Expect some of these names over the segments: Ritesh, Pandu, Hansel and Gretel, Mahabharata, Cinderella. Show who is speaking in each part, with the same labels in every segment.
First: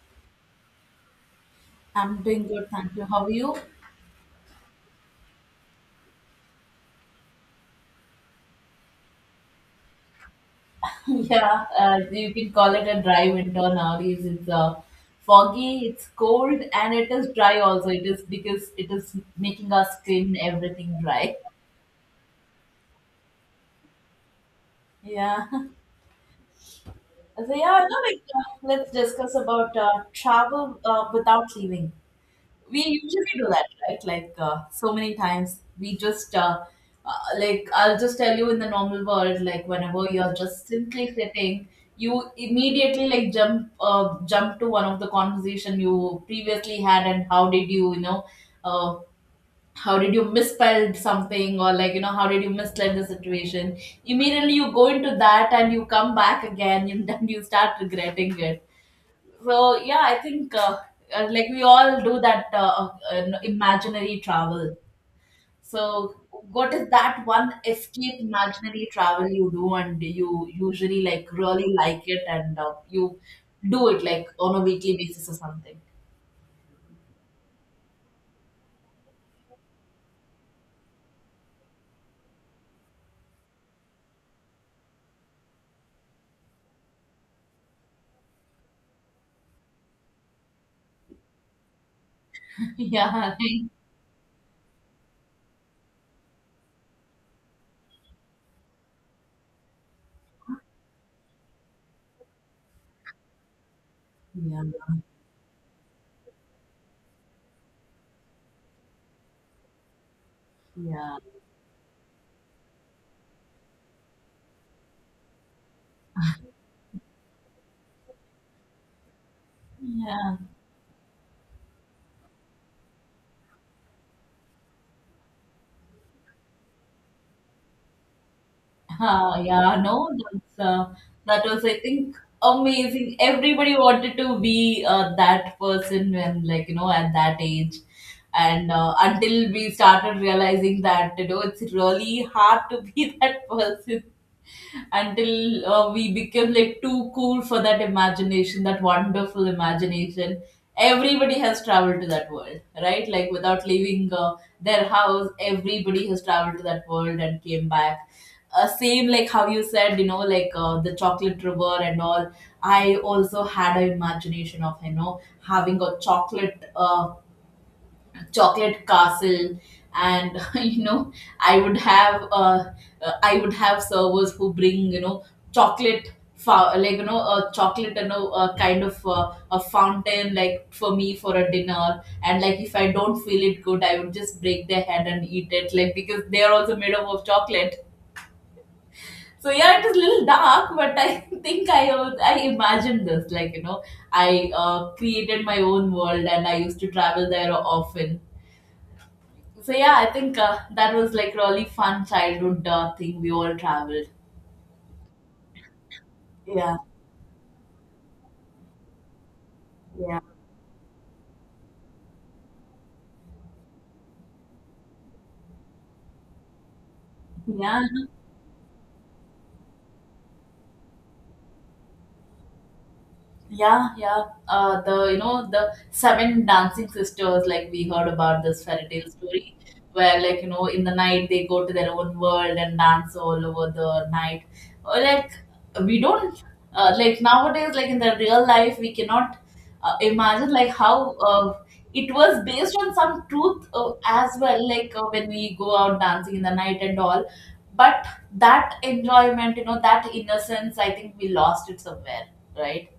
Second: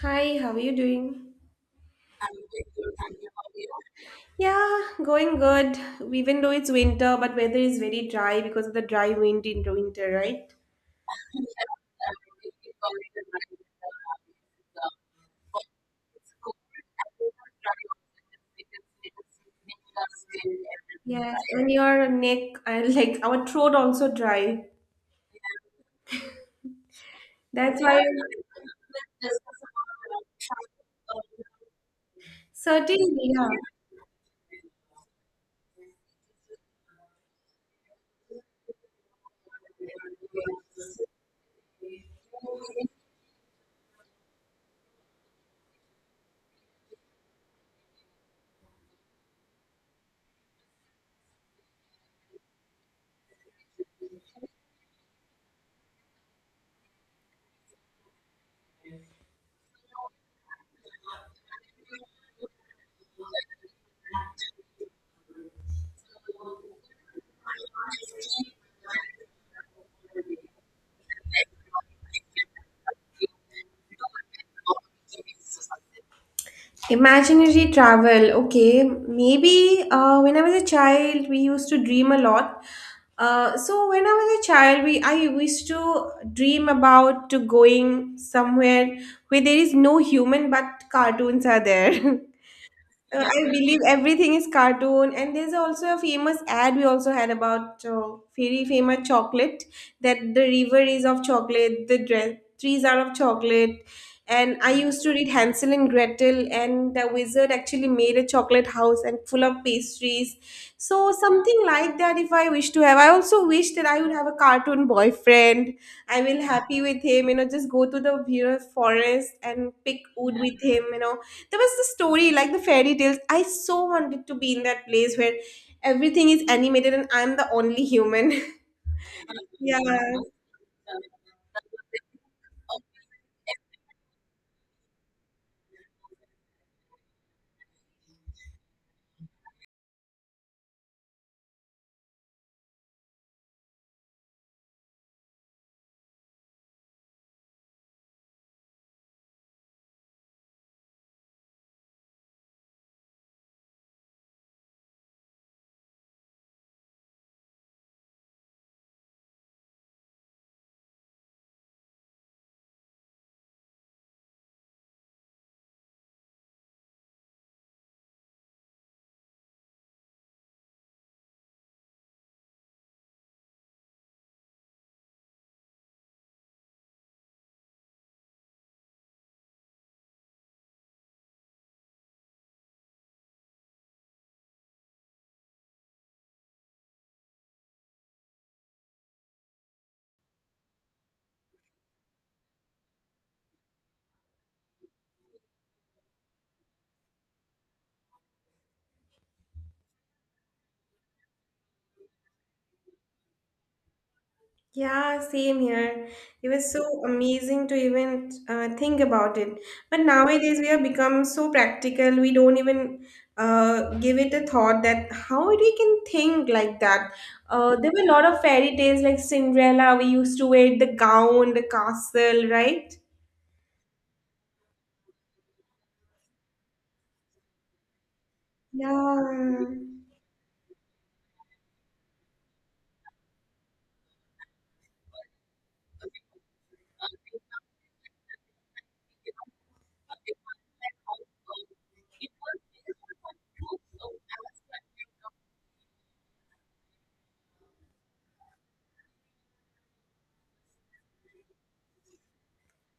Speaker 1: Hi, how are you doing?
Speaker 2: I'm doing good, thank you. How are you?
Speaker 1: Yeah, going good. Even though it's winter, but weather is very dry because of the dry wind in the winter, right?
Speaker 2: Yeah, you can call it a dry winter nowadays. It's foggy, it's cold, and it is dry also. It is because it is making our skin everything dry.
Speaker 1: Yes, and your neck and like our throat also dry.
Speaker 2: Yeah. So
Speaker 1: That's
Speaker 2: yeah, no,
Speaker 1: why
Speaker 2: like, let's discuss about travel without leaving. We
Speaker 1: certainly,
Speaker 2: usually do
Speaker 1: yeah.
Speaker 2: that, right? Like so many times we just like I'll just tell you in the normal world, like whenever you're just simply sitting you immediately like jump jump to one of the conversation you previously had, and how did you uh, misspelled something, or like you know how did you mislead the situation. Immediately you go into that and you come back again and then you start regretting it. So yeah, I think like we all do that imaginary travel. So what is that one escape imaginary travel you do and you usually like really like it, and you do it like on a weekly basis or something?
Speaker 1: Imaginary travel. Okay, maybe when I was a child, we used to dream a lot. So when I was a child, we I used to dream about to going somewhere where there is no human, but cartoons are there.
Speaker 2: Yeah,
Speaker 1: I believe everything is cartoon, and there's also a famous ad we also had about very famous chocolate that the river is of chocolate, the trees are of chocolate, and
Speaker 2: yeah,
Speaker 1: I used to read Hansel and Gretel, and the wizard actually made a chocolate house and full of pastries. So
Speaker 2: yeah,
Speaker 1: something like that, if I wish to have, I also wish that I would have a cartoon boyfriend. I will happy with him, you know, just go to the forest and pick wood
Speaker 2: yeah.
Speaker 1: with him. There was the story like the fairy tales, I so wanted to be in that place where everything is animated and I'm the only human.
Speaker 2: Ah, yeah,
Speaker 1: Yeah,
Speaker 2: no, that's, that was, I think, amazing. Everybody wanted to be that person when, like, you know, at that age. And until we started realizing that, you know, it's really hard to be that person until we become like too cool for that imagination, that wonderful imagination. Everybody has traveled to that world, right? Like without leaving their house, everybody has traveled to that world and came back. Same like how you said, you know, like the chocolate river and all. I also had an imagination of, you know, having a chocolate chocolate castle and, you know, I would have I would have servers who bring, you know, chocolate like you know a chocolate, you know, a kind of a fountain like for me for a dinner, and like if I don't feel it good I would just break their head and eat it, like, because they are also made up of chocolate. So yeah, it is a little dark, but I think I imagined this, like, you know, I created my own world and I used to travel there often. So yeah, I think that was like really fun childhood thing we all traveled.
Speaker 1: yeah, same here. It was
Speaker 2: Yeah,
Speaker 1: so amazing to even think about it, but
Speaker 2: yeah,
Speaker 1: nowadays we have become so practical, we don't even give it a thought that how we can think like that.
Speaker 2: yeah.
Speaker 1: There were a lot of fairy tales like Cinderella, we used to wear the gown, the castle, right?
Speaker 2: Yeah, yeah. The, you know, the seven dancing sisters, like we heard about this fairy tale story,
Speaker 1: Yeah.
Speaker 2: where like you know in the night they go to their own world and dance all over the night. Or like we don't like nowadays, like in the real life, we cannot imagine like how it was based on some truth as well. Like when we go out dancing in the night and all, but that enjoyment, you know, that innocence, I think we lost it somewhere, right?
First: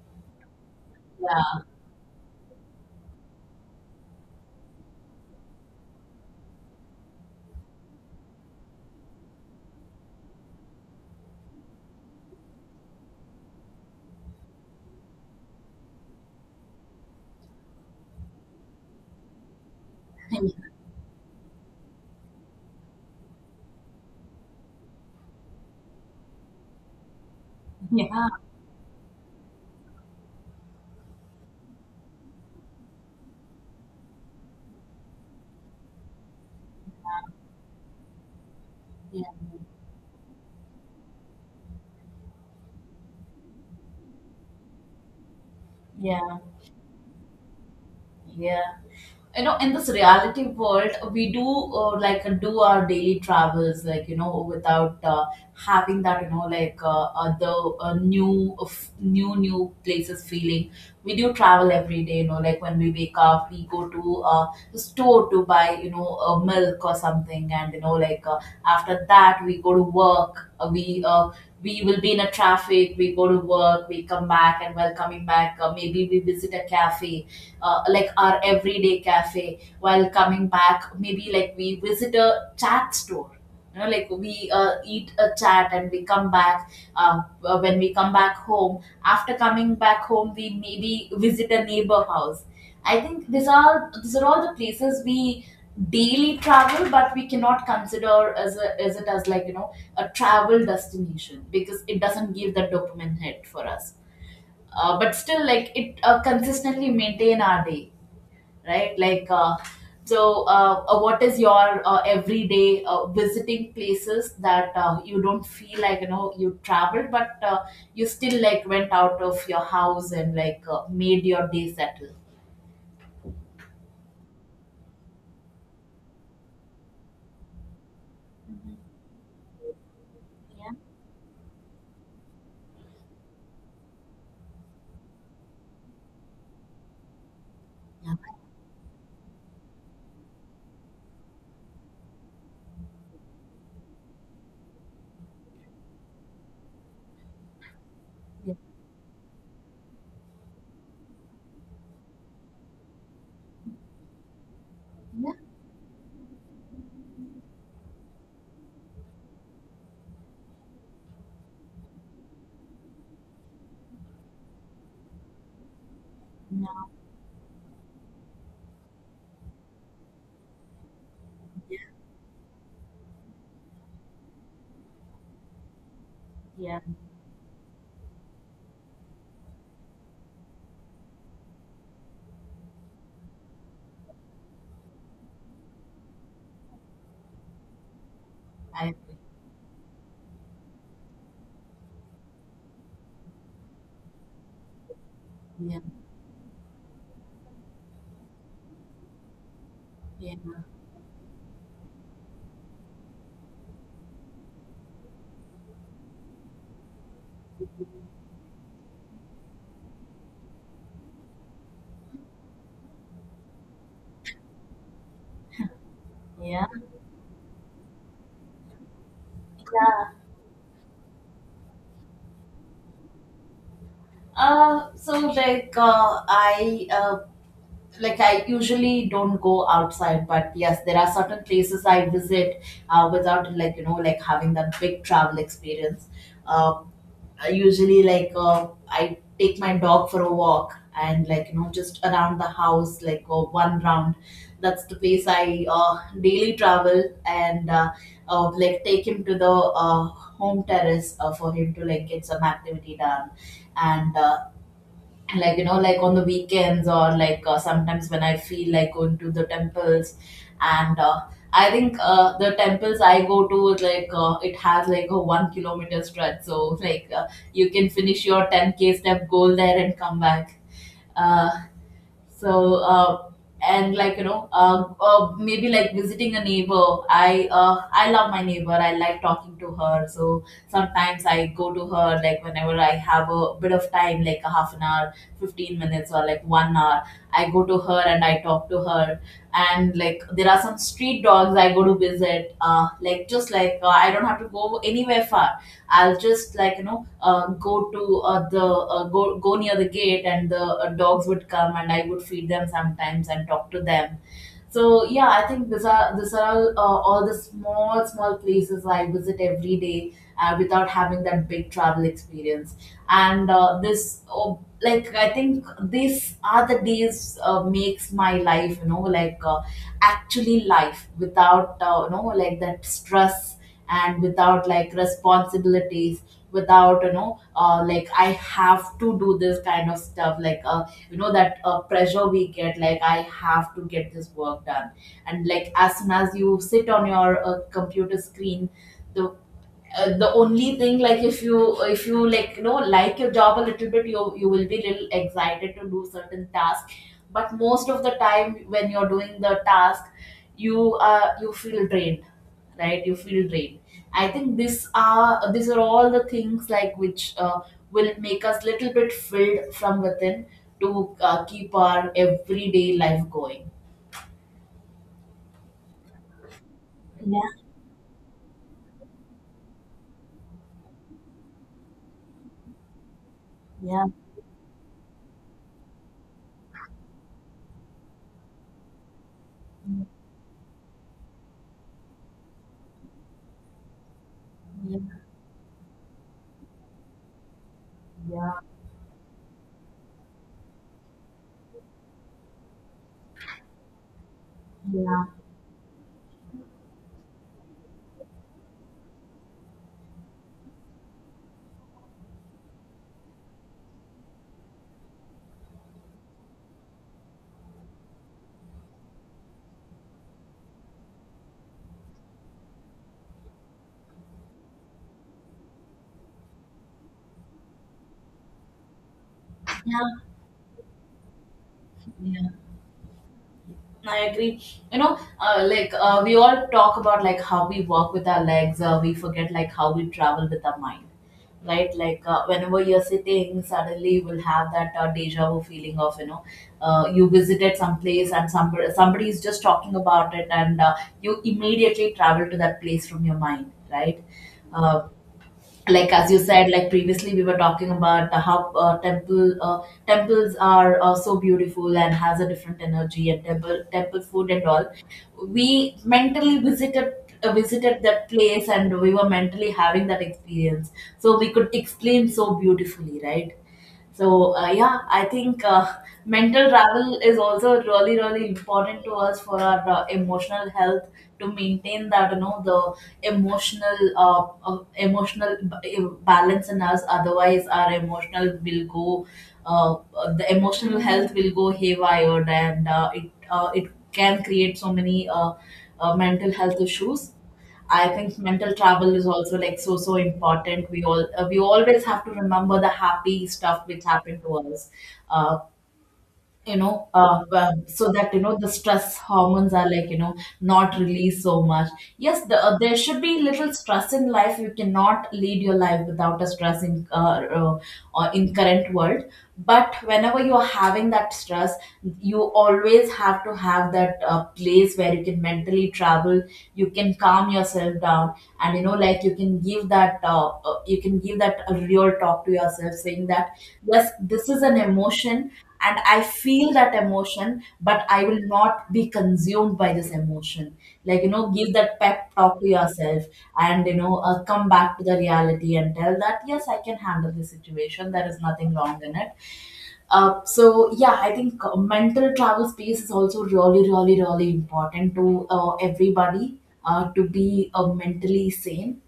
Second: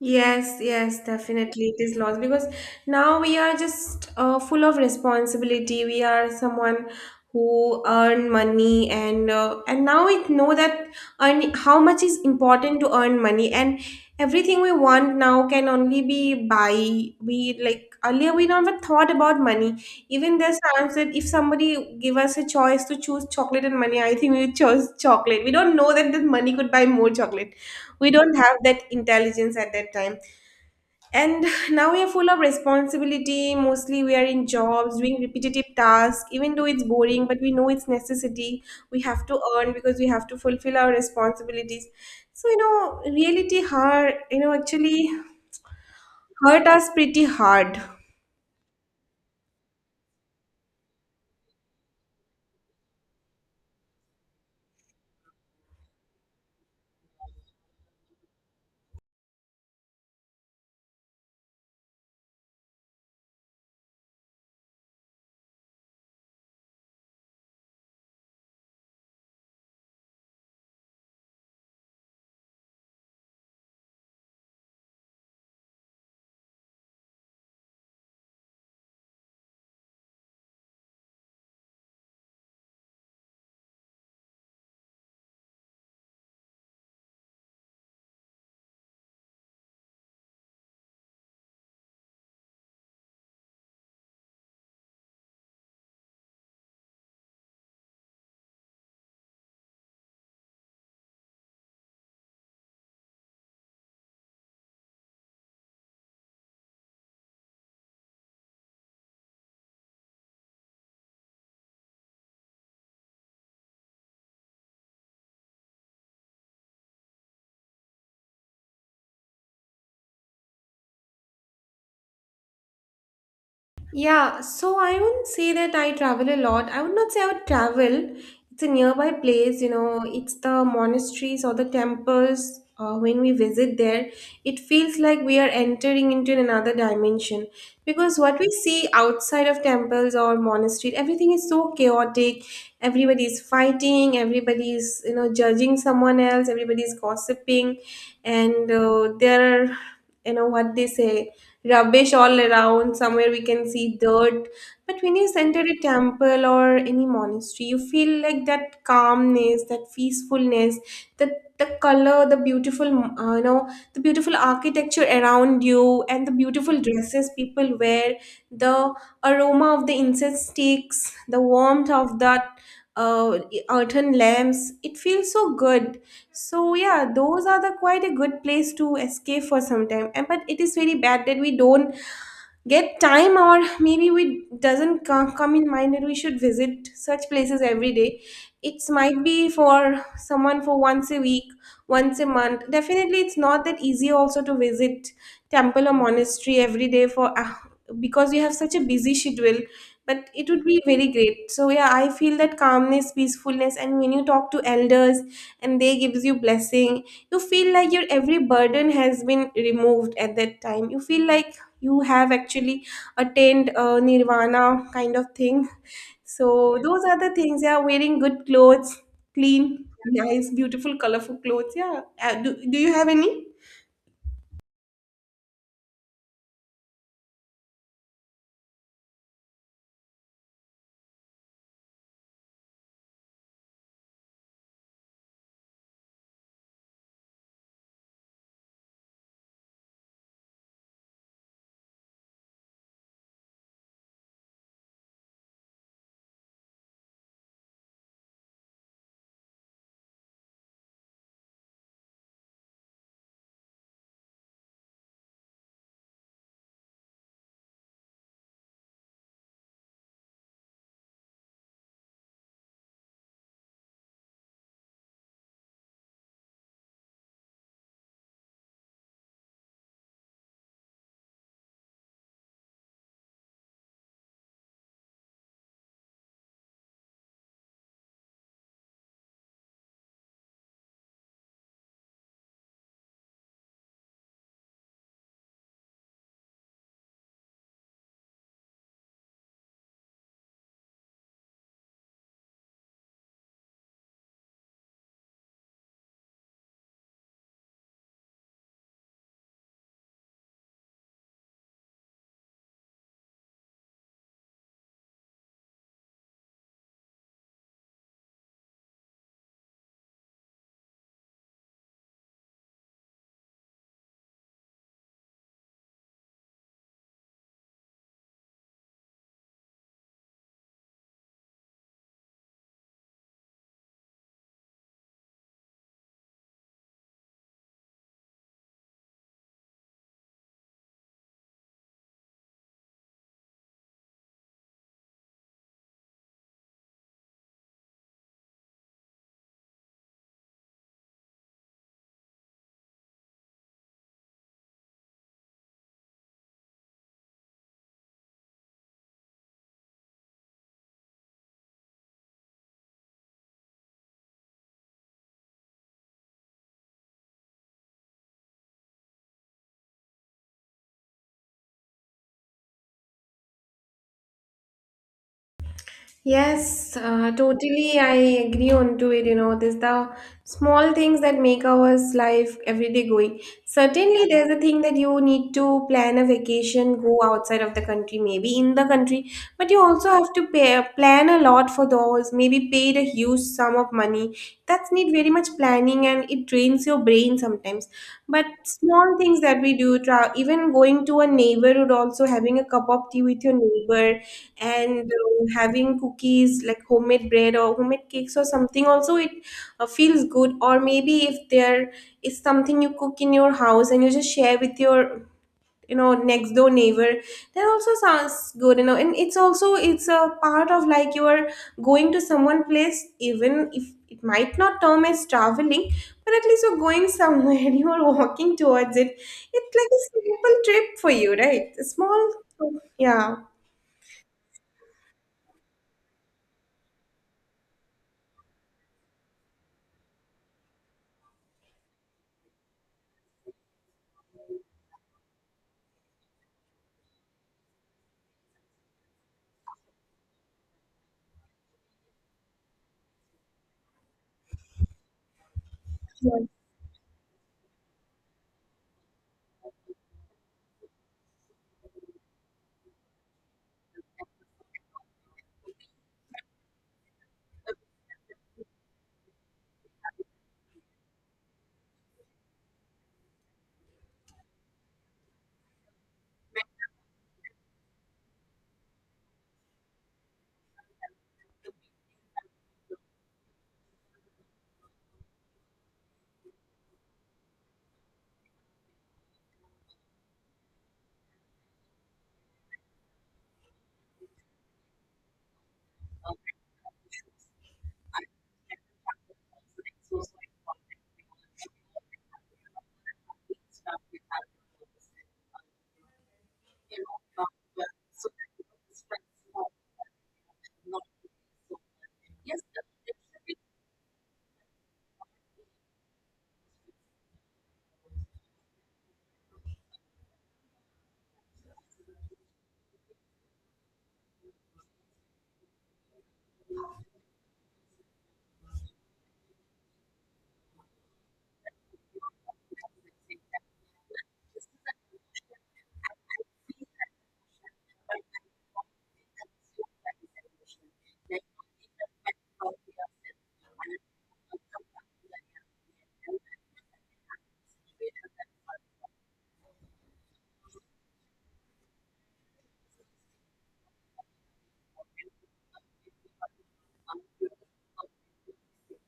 Speaker 1: Yes, yes, definitely it is lost because now we are just full of responsibility. We are someone who earn money and and now we know that earn, how much is important to earn money, and everything we want now can only be buy. We like earlier we never thought about money. Even there's times that if somebody give us a choice to choose chocolate and money, I think we chose chocolate. We don't know that the money could buy more chocolate.
Speaker 2: Yeah,
Speaker 1: We don't have that intelligence at that time, and now we are full of responsibility, mostly we are in jobs doing repetitive tasks, even though it's boring, but we know it's necessity. We
Speaker 2: yeah,
Speaker 1: have to earn because we have to fulfill our responsibilities. So you know reality hurt, you know, actually
Speaker 2: yeah,
Speaker 1: hurt us pretty hard.
Speaker 2: yeah. You know, in this reality world we do like do our daily travels, like you know, without having that you know like other new of new places feeling. We do travel every day, you know, like when we wake up we go to the store to buy, you know, milk or something, and you know like after that we go to work, we will be in a traffic, we go to work, we come back, and while coming back maybe we visit a cafe, like our everyday cafe, while coming back maybe like we visit a chat store, you know, like we eat a chat and we come back. When we come back home, after coming back home we maybe visit a neighbor house. I think these are all the places we daily travel, but we cannot consider as a, as it as, like you know, a travel destination because it doesn't give the dopamine hit for us. But still, like, it consistently maintain our day, right? Like, so what is your everyday visiting places that you don't feel like you know you traveled, but you still like went out of your house and like made your day settle?
Speaker 1: Yeah, so I wouldn't say that I travel a lot. I would not say I would travel. It's a
Speaker 2: Mhm.
Speaker 1: nearby place, you know, it's the
Speaker 2: Yeah,
Speaker 1: monasteries or the temples. When we visit there, it feels like we are entering into another dimension
Speaker 2: yeah,
Speaker 1: because what we see outside of temples or monastery, everything is so chaotic. Everybody is fighting, everybody is, you know, judging someone else, everybody is gossiping,
Speaker 2: yeah,
Speaker 1: and there are, you know, what they say rubbish all around. Somewhere we can see dirt. But when you enter a temple or any monastery, you feel like that calmness, that peacefulness, that the color, the beautiful, you know, the beautiful architecture around you, and the
Speaker 2: yeah,
Speaker 1: beautiful
Speaker 2: no,
Speaker 1: dresses people wear, the aroma of the incense sticks, the warmth of that uh, earthen lamps. It feels so good. So
Speaker 2: yeah,
Speaker 1: yeah, those are the quite a good place to escape for some time. And but it is very bad that we don't get time, or maybe we doesn't come in mind that we should visit such places every day. It
Speaker 2: I agree.
Speaker 1: might be for someone for once a week, once a month. Definitely it's not that easy also to visit
Speaker 2: Yeah,
Speaker 1: temple or monastery every day for because you have such a busy schedule, but
Speaker 2: yeah,
Speaker 1: it would be very great. So yeah, I feel that calmness, peacefulness, and when you talk to elders and they gives you blessing, you feel like your every burden has been removed. At that time you feel like you have actually attained nirvana kind of thing.
Speaker 2: yeah,
Speaker 1: So those are the things. Yeah, wearing good clothes, clean,
Speaker 2: yeah.
Speaker 1: nice, beautiful, colorful clothes. Yeah, do you have any?
Speaker 2: So like I usually don't go outside, but yes, there are certain places I visit without like you know like having that big travel experience. Um, I usually like I take my dog for a walk and, like you know, just around the house like one round. That's the place I daily travel, and like take him to the home terrace for him to like get some activity done, and like you know, like on the weekends or like sometimes when I feel like going to the temples. And I think the temples I go to is like it has like a 1 kilometer stretch, so like you can finish your 10k step goal there and come back. uh, so, uh, and like you know, maybe like visiting a neighbor. I love my neighbor. I like talking to her. So sometimes I go to her like whenever I have a bit of time, like a half an hour, 15 minutes, or like 1 hour. I go to her and I talk to her. And like there are some street dogs I go to visit. Like just like I don't have to go anywhere far. I'll just like you know go to the go go near the gate, and the dogs would come, and I would feed them sometimes and talk to them. So yeah, I think these are all the small small places I visit every day without having that big travel experience. And this oh, like I think these are the days makes my life, you know, like actually life without you know like that stress, and without like responsibilities, without you know like I have to do this kind of stuff like you know that pressure we get, like I have to get this work done. And like as soon as you sit on your computer screen, the the only thing, like if you like you know like your job a little bit, you will be little excited to do certain tasks, but most of the time when you're doing the task you feel drained, right? You feel drained. I think this are these are all the things like which will make us little bit filled from within to keep our everyday life going.
Speaker 1: Yes,
Speaker 2: Yeah.
Speaker 1: totally. I agree on to it. You know, there's the small things that make our life everyday going.
Speaker 2: Yeah,
Speaker 1: Certainly, there's a thing that you need to plan a vacation, go outside of the country, maybe in the country, but you also have to pay, plan a lot for those. Maybe paid a huge sum of money. That's
Speaker 2: yeah,
Speaker 1: need very much planning, and it drains your brain sometimes. But
Speaker 2: yeah,
Speaker 1: small things that we do, even going to a neighborhood, also having a cup of tea with your neighbor and
Speaker 2: yeah,
Speaker 1: having cookies like homemade bread or homemade cakes or something, also it feels good. Or maybe if there is something you cook in your house and you just share with your, you know, next door neighbor, that also sounds good, you know. And it's also, it's a part of like you are going to someone place, even if it might not term as traveling, but at least you're going somewhere and you are walking towards it. It's like a simple trip for you, right? A small,
Speaker 2: yeah,
Speaker 1: yeah.
Speaker 2: I agree. You know, like we all talk about like how we walk with our legs, we forget like how we travel with our mind, right? Like whenever you're sitting, suddenly you will have that deja vu feeling of, you know, you visited some place and somebody is just talking about it, and you immediately travel to that place from your mind, right? Uh, like as you said, like previously we were talking about the how temples are so beautiful and has a different energy, and temple food and all, we mentally visited visited that place and we were mentally having that experience, so we could explain so beautifully, right? So yeah, I think mental travel is also really really important to us for our emotional health, to maintain that you know the emotional emotional balance in us. Otherwise, our emotional will go, uh, the emotional health will go haywire, and it can create so many mental health issues. I think mental travel is also like so so important. We all we always have to remember the happy stuff which happened to us. Uh, so that, you know, the stress hormones are like you know not released so much. Yes, there should be little stress in life. You cannot lead your life without a stress in in current world, but whenever you are having that stress, you always have to have that place where you can mentally travel, you can calm yourself down, and, you know, like you can give that you can give that a real talk to yourself saying that, yes, this is an emotion, and I feel that emotion, but I will not be consumed by this emotion. Like, give that pep talk to yourself and, come back to the reality and tell that, yes, I can handle this situation. There is nothing wrong in it. So, yeah, I think mental travel space is also really, really, really important to everybody to be mentally sane.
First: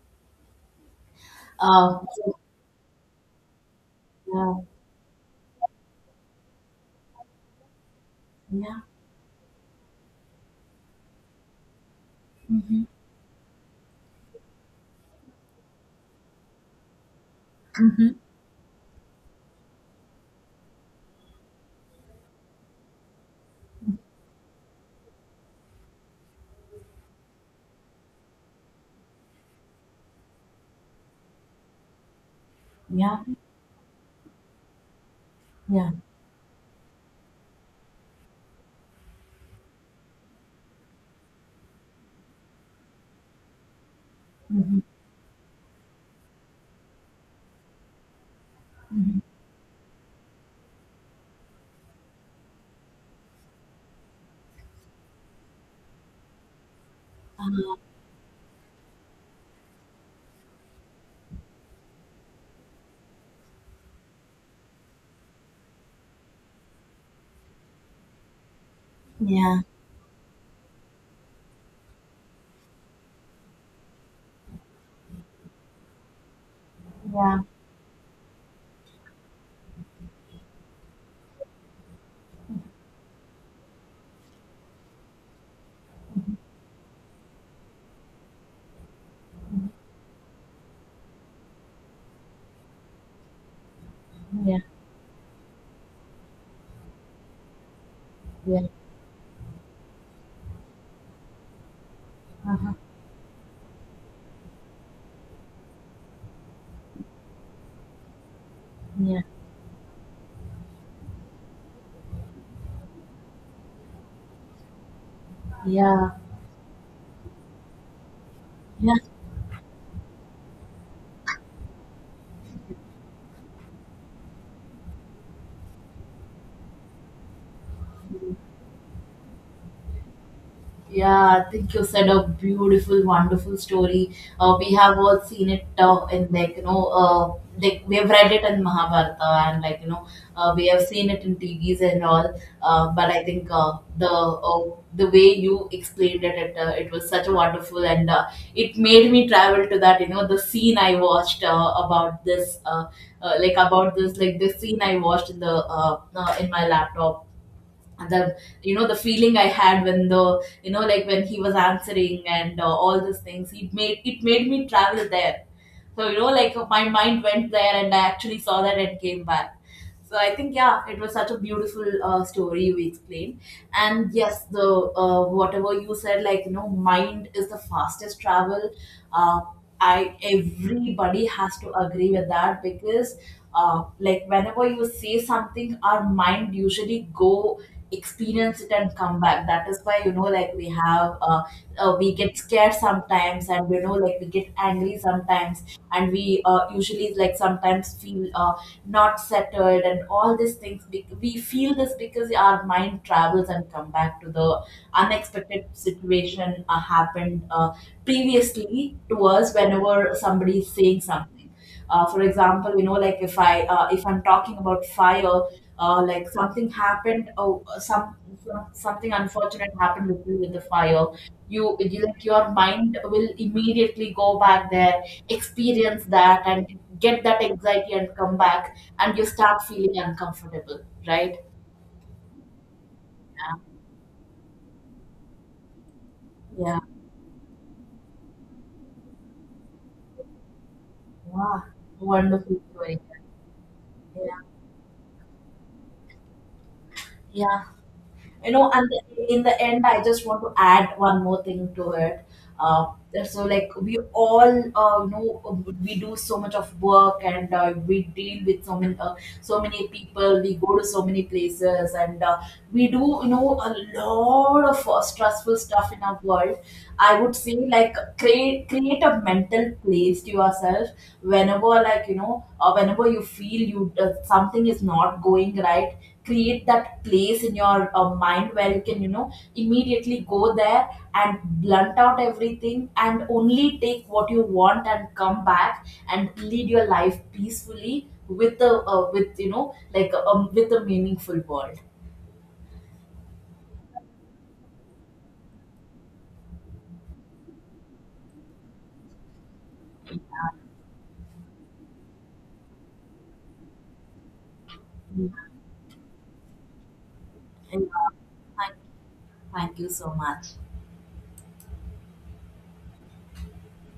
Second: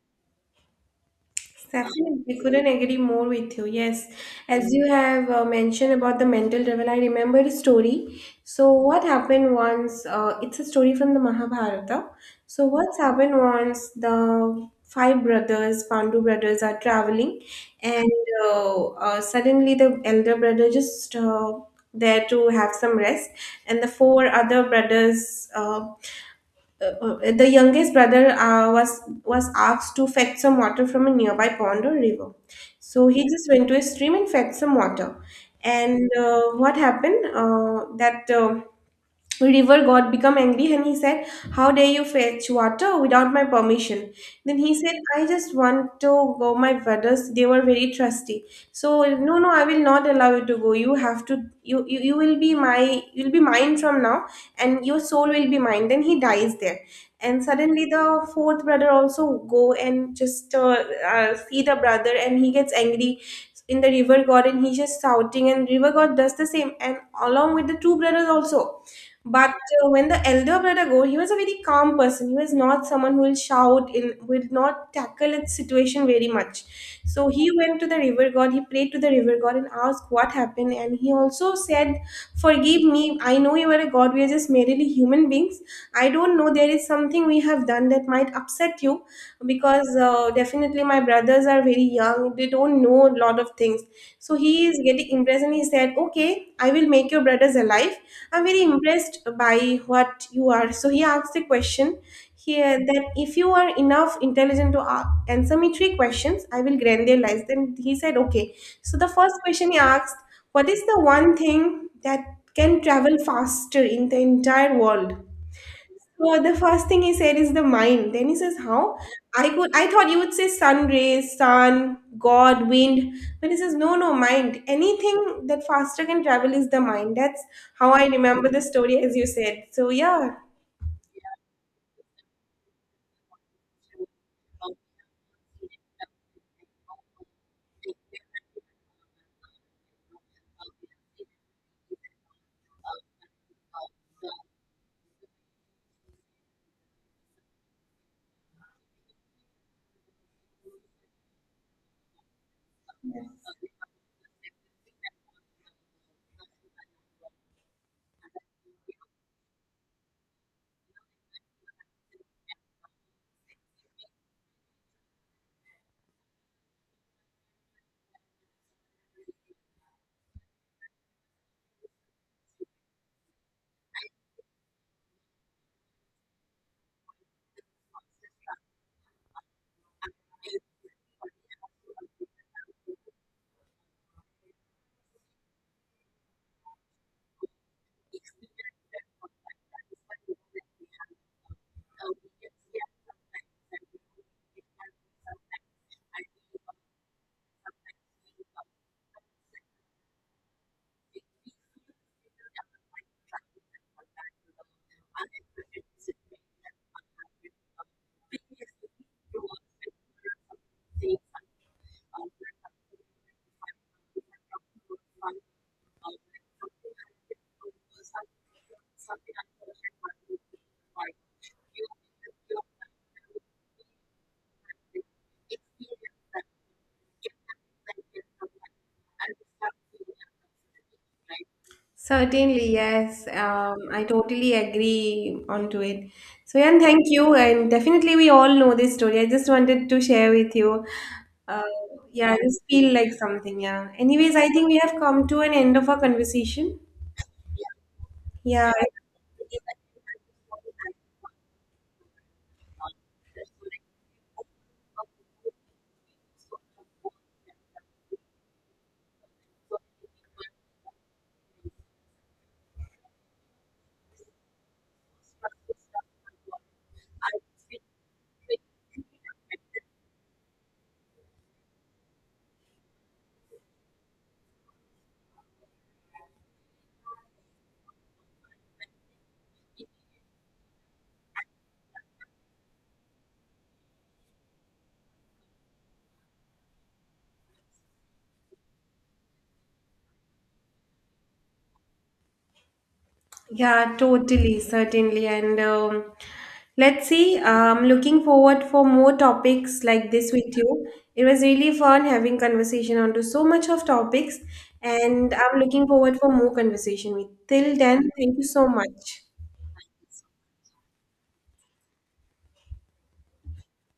Speaker 2: Uh, so,
Speaker 1: Absolutely, couldn't agree more with you. Yes,
Speaker 2: yeah,
Speaker 1: as you have mentioned about the mental level, I remember a story. So,
Speaker 2: yeah,
Speaker 1: what happened once? It's a story from the Mahabharata. So,
Speaker 2: hmm,
Speaker 1: what's happened once the five brothers, Pandu brothers, are traveling,
Speaker 2: hmm,
Speaker 1: and suddenly the elder brother just there to have some rest, and the four other brothers. The youngest brother was asked to fetch some water from a nearby pond or river. So
Speaker 2: yeah,
Speaker 1: he just went to a stream and fetched some water,
Speaker 2: yeah,
Speaker 1: and what happened that river god became angry and he said, how dare you fetch water without my permission? Then he
Speaker 2: hmm,
Speaker 1: said, I just want to go, my brothers, they were very trusty. So no, no, I will not allow you to go. You have to, you will be my, you'll be mine from now, and your soul will be mine. Then he dies there. And suddenly the fourth brother also go and just see the brother, and he gets angry in the river god, and he's just shouting, and river god does the same, and along with the two brothers also. But
Speaker 2: yeah,
Speaker 1: when the elder brother go, he was a very calm person. He was not someone who will shout in, will not tackle its situation very much. So
Speaker 2: yeah,
Speaker 1: he went to the river god. He prayed to the river god and asked what happened. And he also said, "Forgive me. I know you are a god. We are just merely human beings. I don't know there is something we have done that might upset you because definitely my brothers are very young, they don't know a lot of things." So
Speaker 2: yeah.
Speaker 1: he is getting impressed, and he said, okay, I will make your brothers alive. I'm very
Speaker 2: Yeah,
Speaker 1: impressed by what you are. So he asked the question
Speaker 2: uh-huh.
Speaker 1: here that if you are enough intelligent to answer me three questions, I will grant their lives. Then he said okay. So the
Speaker 2: Yeah,
Speaker 1: first question he asked, what is the one thing that can travel faster in the entire world?
Speaker 2: yeah,
Speaker 1: So the first thing he said is the mind. Then he says,
Speaker 2: yeah,
Speaker 1: how? I could, I thought you would say sun rays, sun, god, wind. But he says, no, no, mind. Anything that faster can travel is the mind. That's how I remember the story as you said. So yeah.
Speaker 2: yeah. I think you said a beautiful, wonderful story. We have all seen it in like like we have read it in Mahabharata, and like we have seen it in TVs and all. But I think the way you explained it was such a wonderful, and it made me travel to that. The scene I watched about this, like the scene I watched in my laptop, and the you know the feeling I had when the you know like when he was answering and all these things, it made me travel there. So like my mind went there, and I actually saw that and came back. So I think, yeah, it was such a beautiful story you explained. And yes, the whatever you said, like, mind is the fastest travel. uh, I Everybody has to agree with that, because like whenever you say something, our mind usually go experience it and come back. That is why like we get scared sometimes, and like we get angry sometimes, and we usually, like, sometimes feel not settled and all these things, we feel this because our mind travels and come back to the unexpected situation happened previously to us. Whenever somebody is saying something, for example, like, if I'm talking about fire, like something happened. Oh, some, something unfortunate happened with me with the fire. You, like, your mind will immediately go back there, experience that and get that anxiety and come back, and you start feeling uncomfortable, right?
Speaker 1: Certainly, yes.
Speaker 2: Yeah,
Speaker 1: I totally agree onto it. So yeah,
Speaker 2: yeah.
Speaker 1: and thank you. And definitely we all know this story. I just wanted to share with you.
Speaker 2: Wow.
Speaker 1: Uh, yeah, I
Speaker 2: Wonderful
Speaker 1: just feel
Speaker 2: story.
Speaker 1: like something, yeah. Anyways,
Speaker 2: Yeah,
Speaker 1: I think we have come to an end of our conversation.
Speaker 2: yeah.
Speaker 1: Yeah,
Speaker 2: And in the end, I just want to add one more thing to it. uh, so, like, we all, we do so much of work, and we deal with so many people, we go to so many places, and we do, a lot of stressful stuff in our world. I would say, like, create a mental place to yourself. Whenever, like, whenever you feel you something is not going right, create that place in your mind where you can immediately go there and blunt out everything and only take what you want and come back, and lead your life peacefully with a with you know like with a meaningful world.
Speaker 1: yeah, totally, certainly. And let's see, I'm looking forward for more topics like this with you. It was really fun having conversation onto so much of topics,
Speaker 2: Yeah.
Speaker 1: and I'm looking forward for more conversation with. Till
Speaker 2: thank,
Speaker 1: then, thank you so much.
Speaker 2: Thank you so much.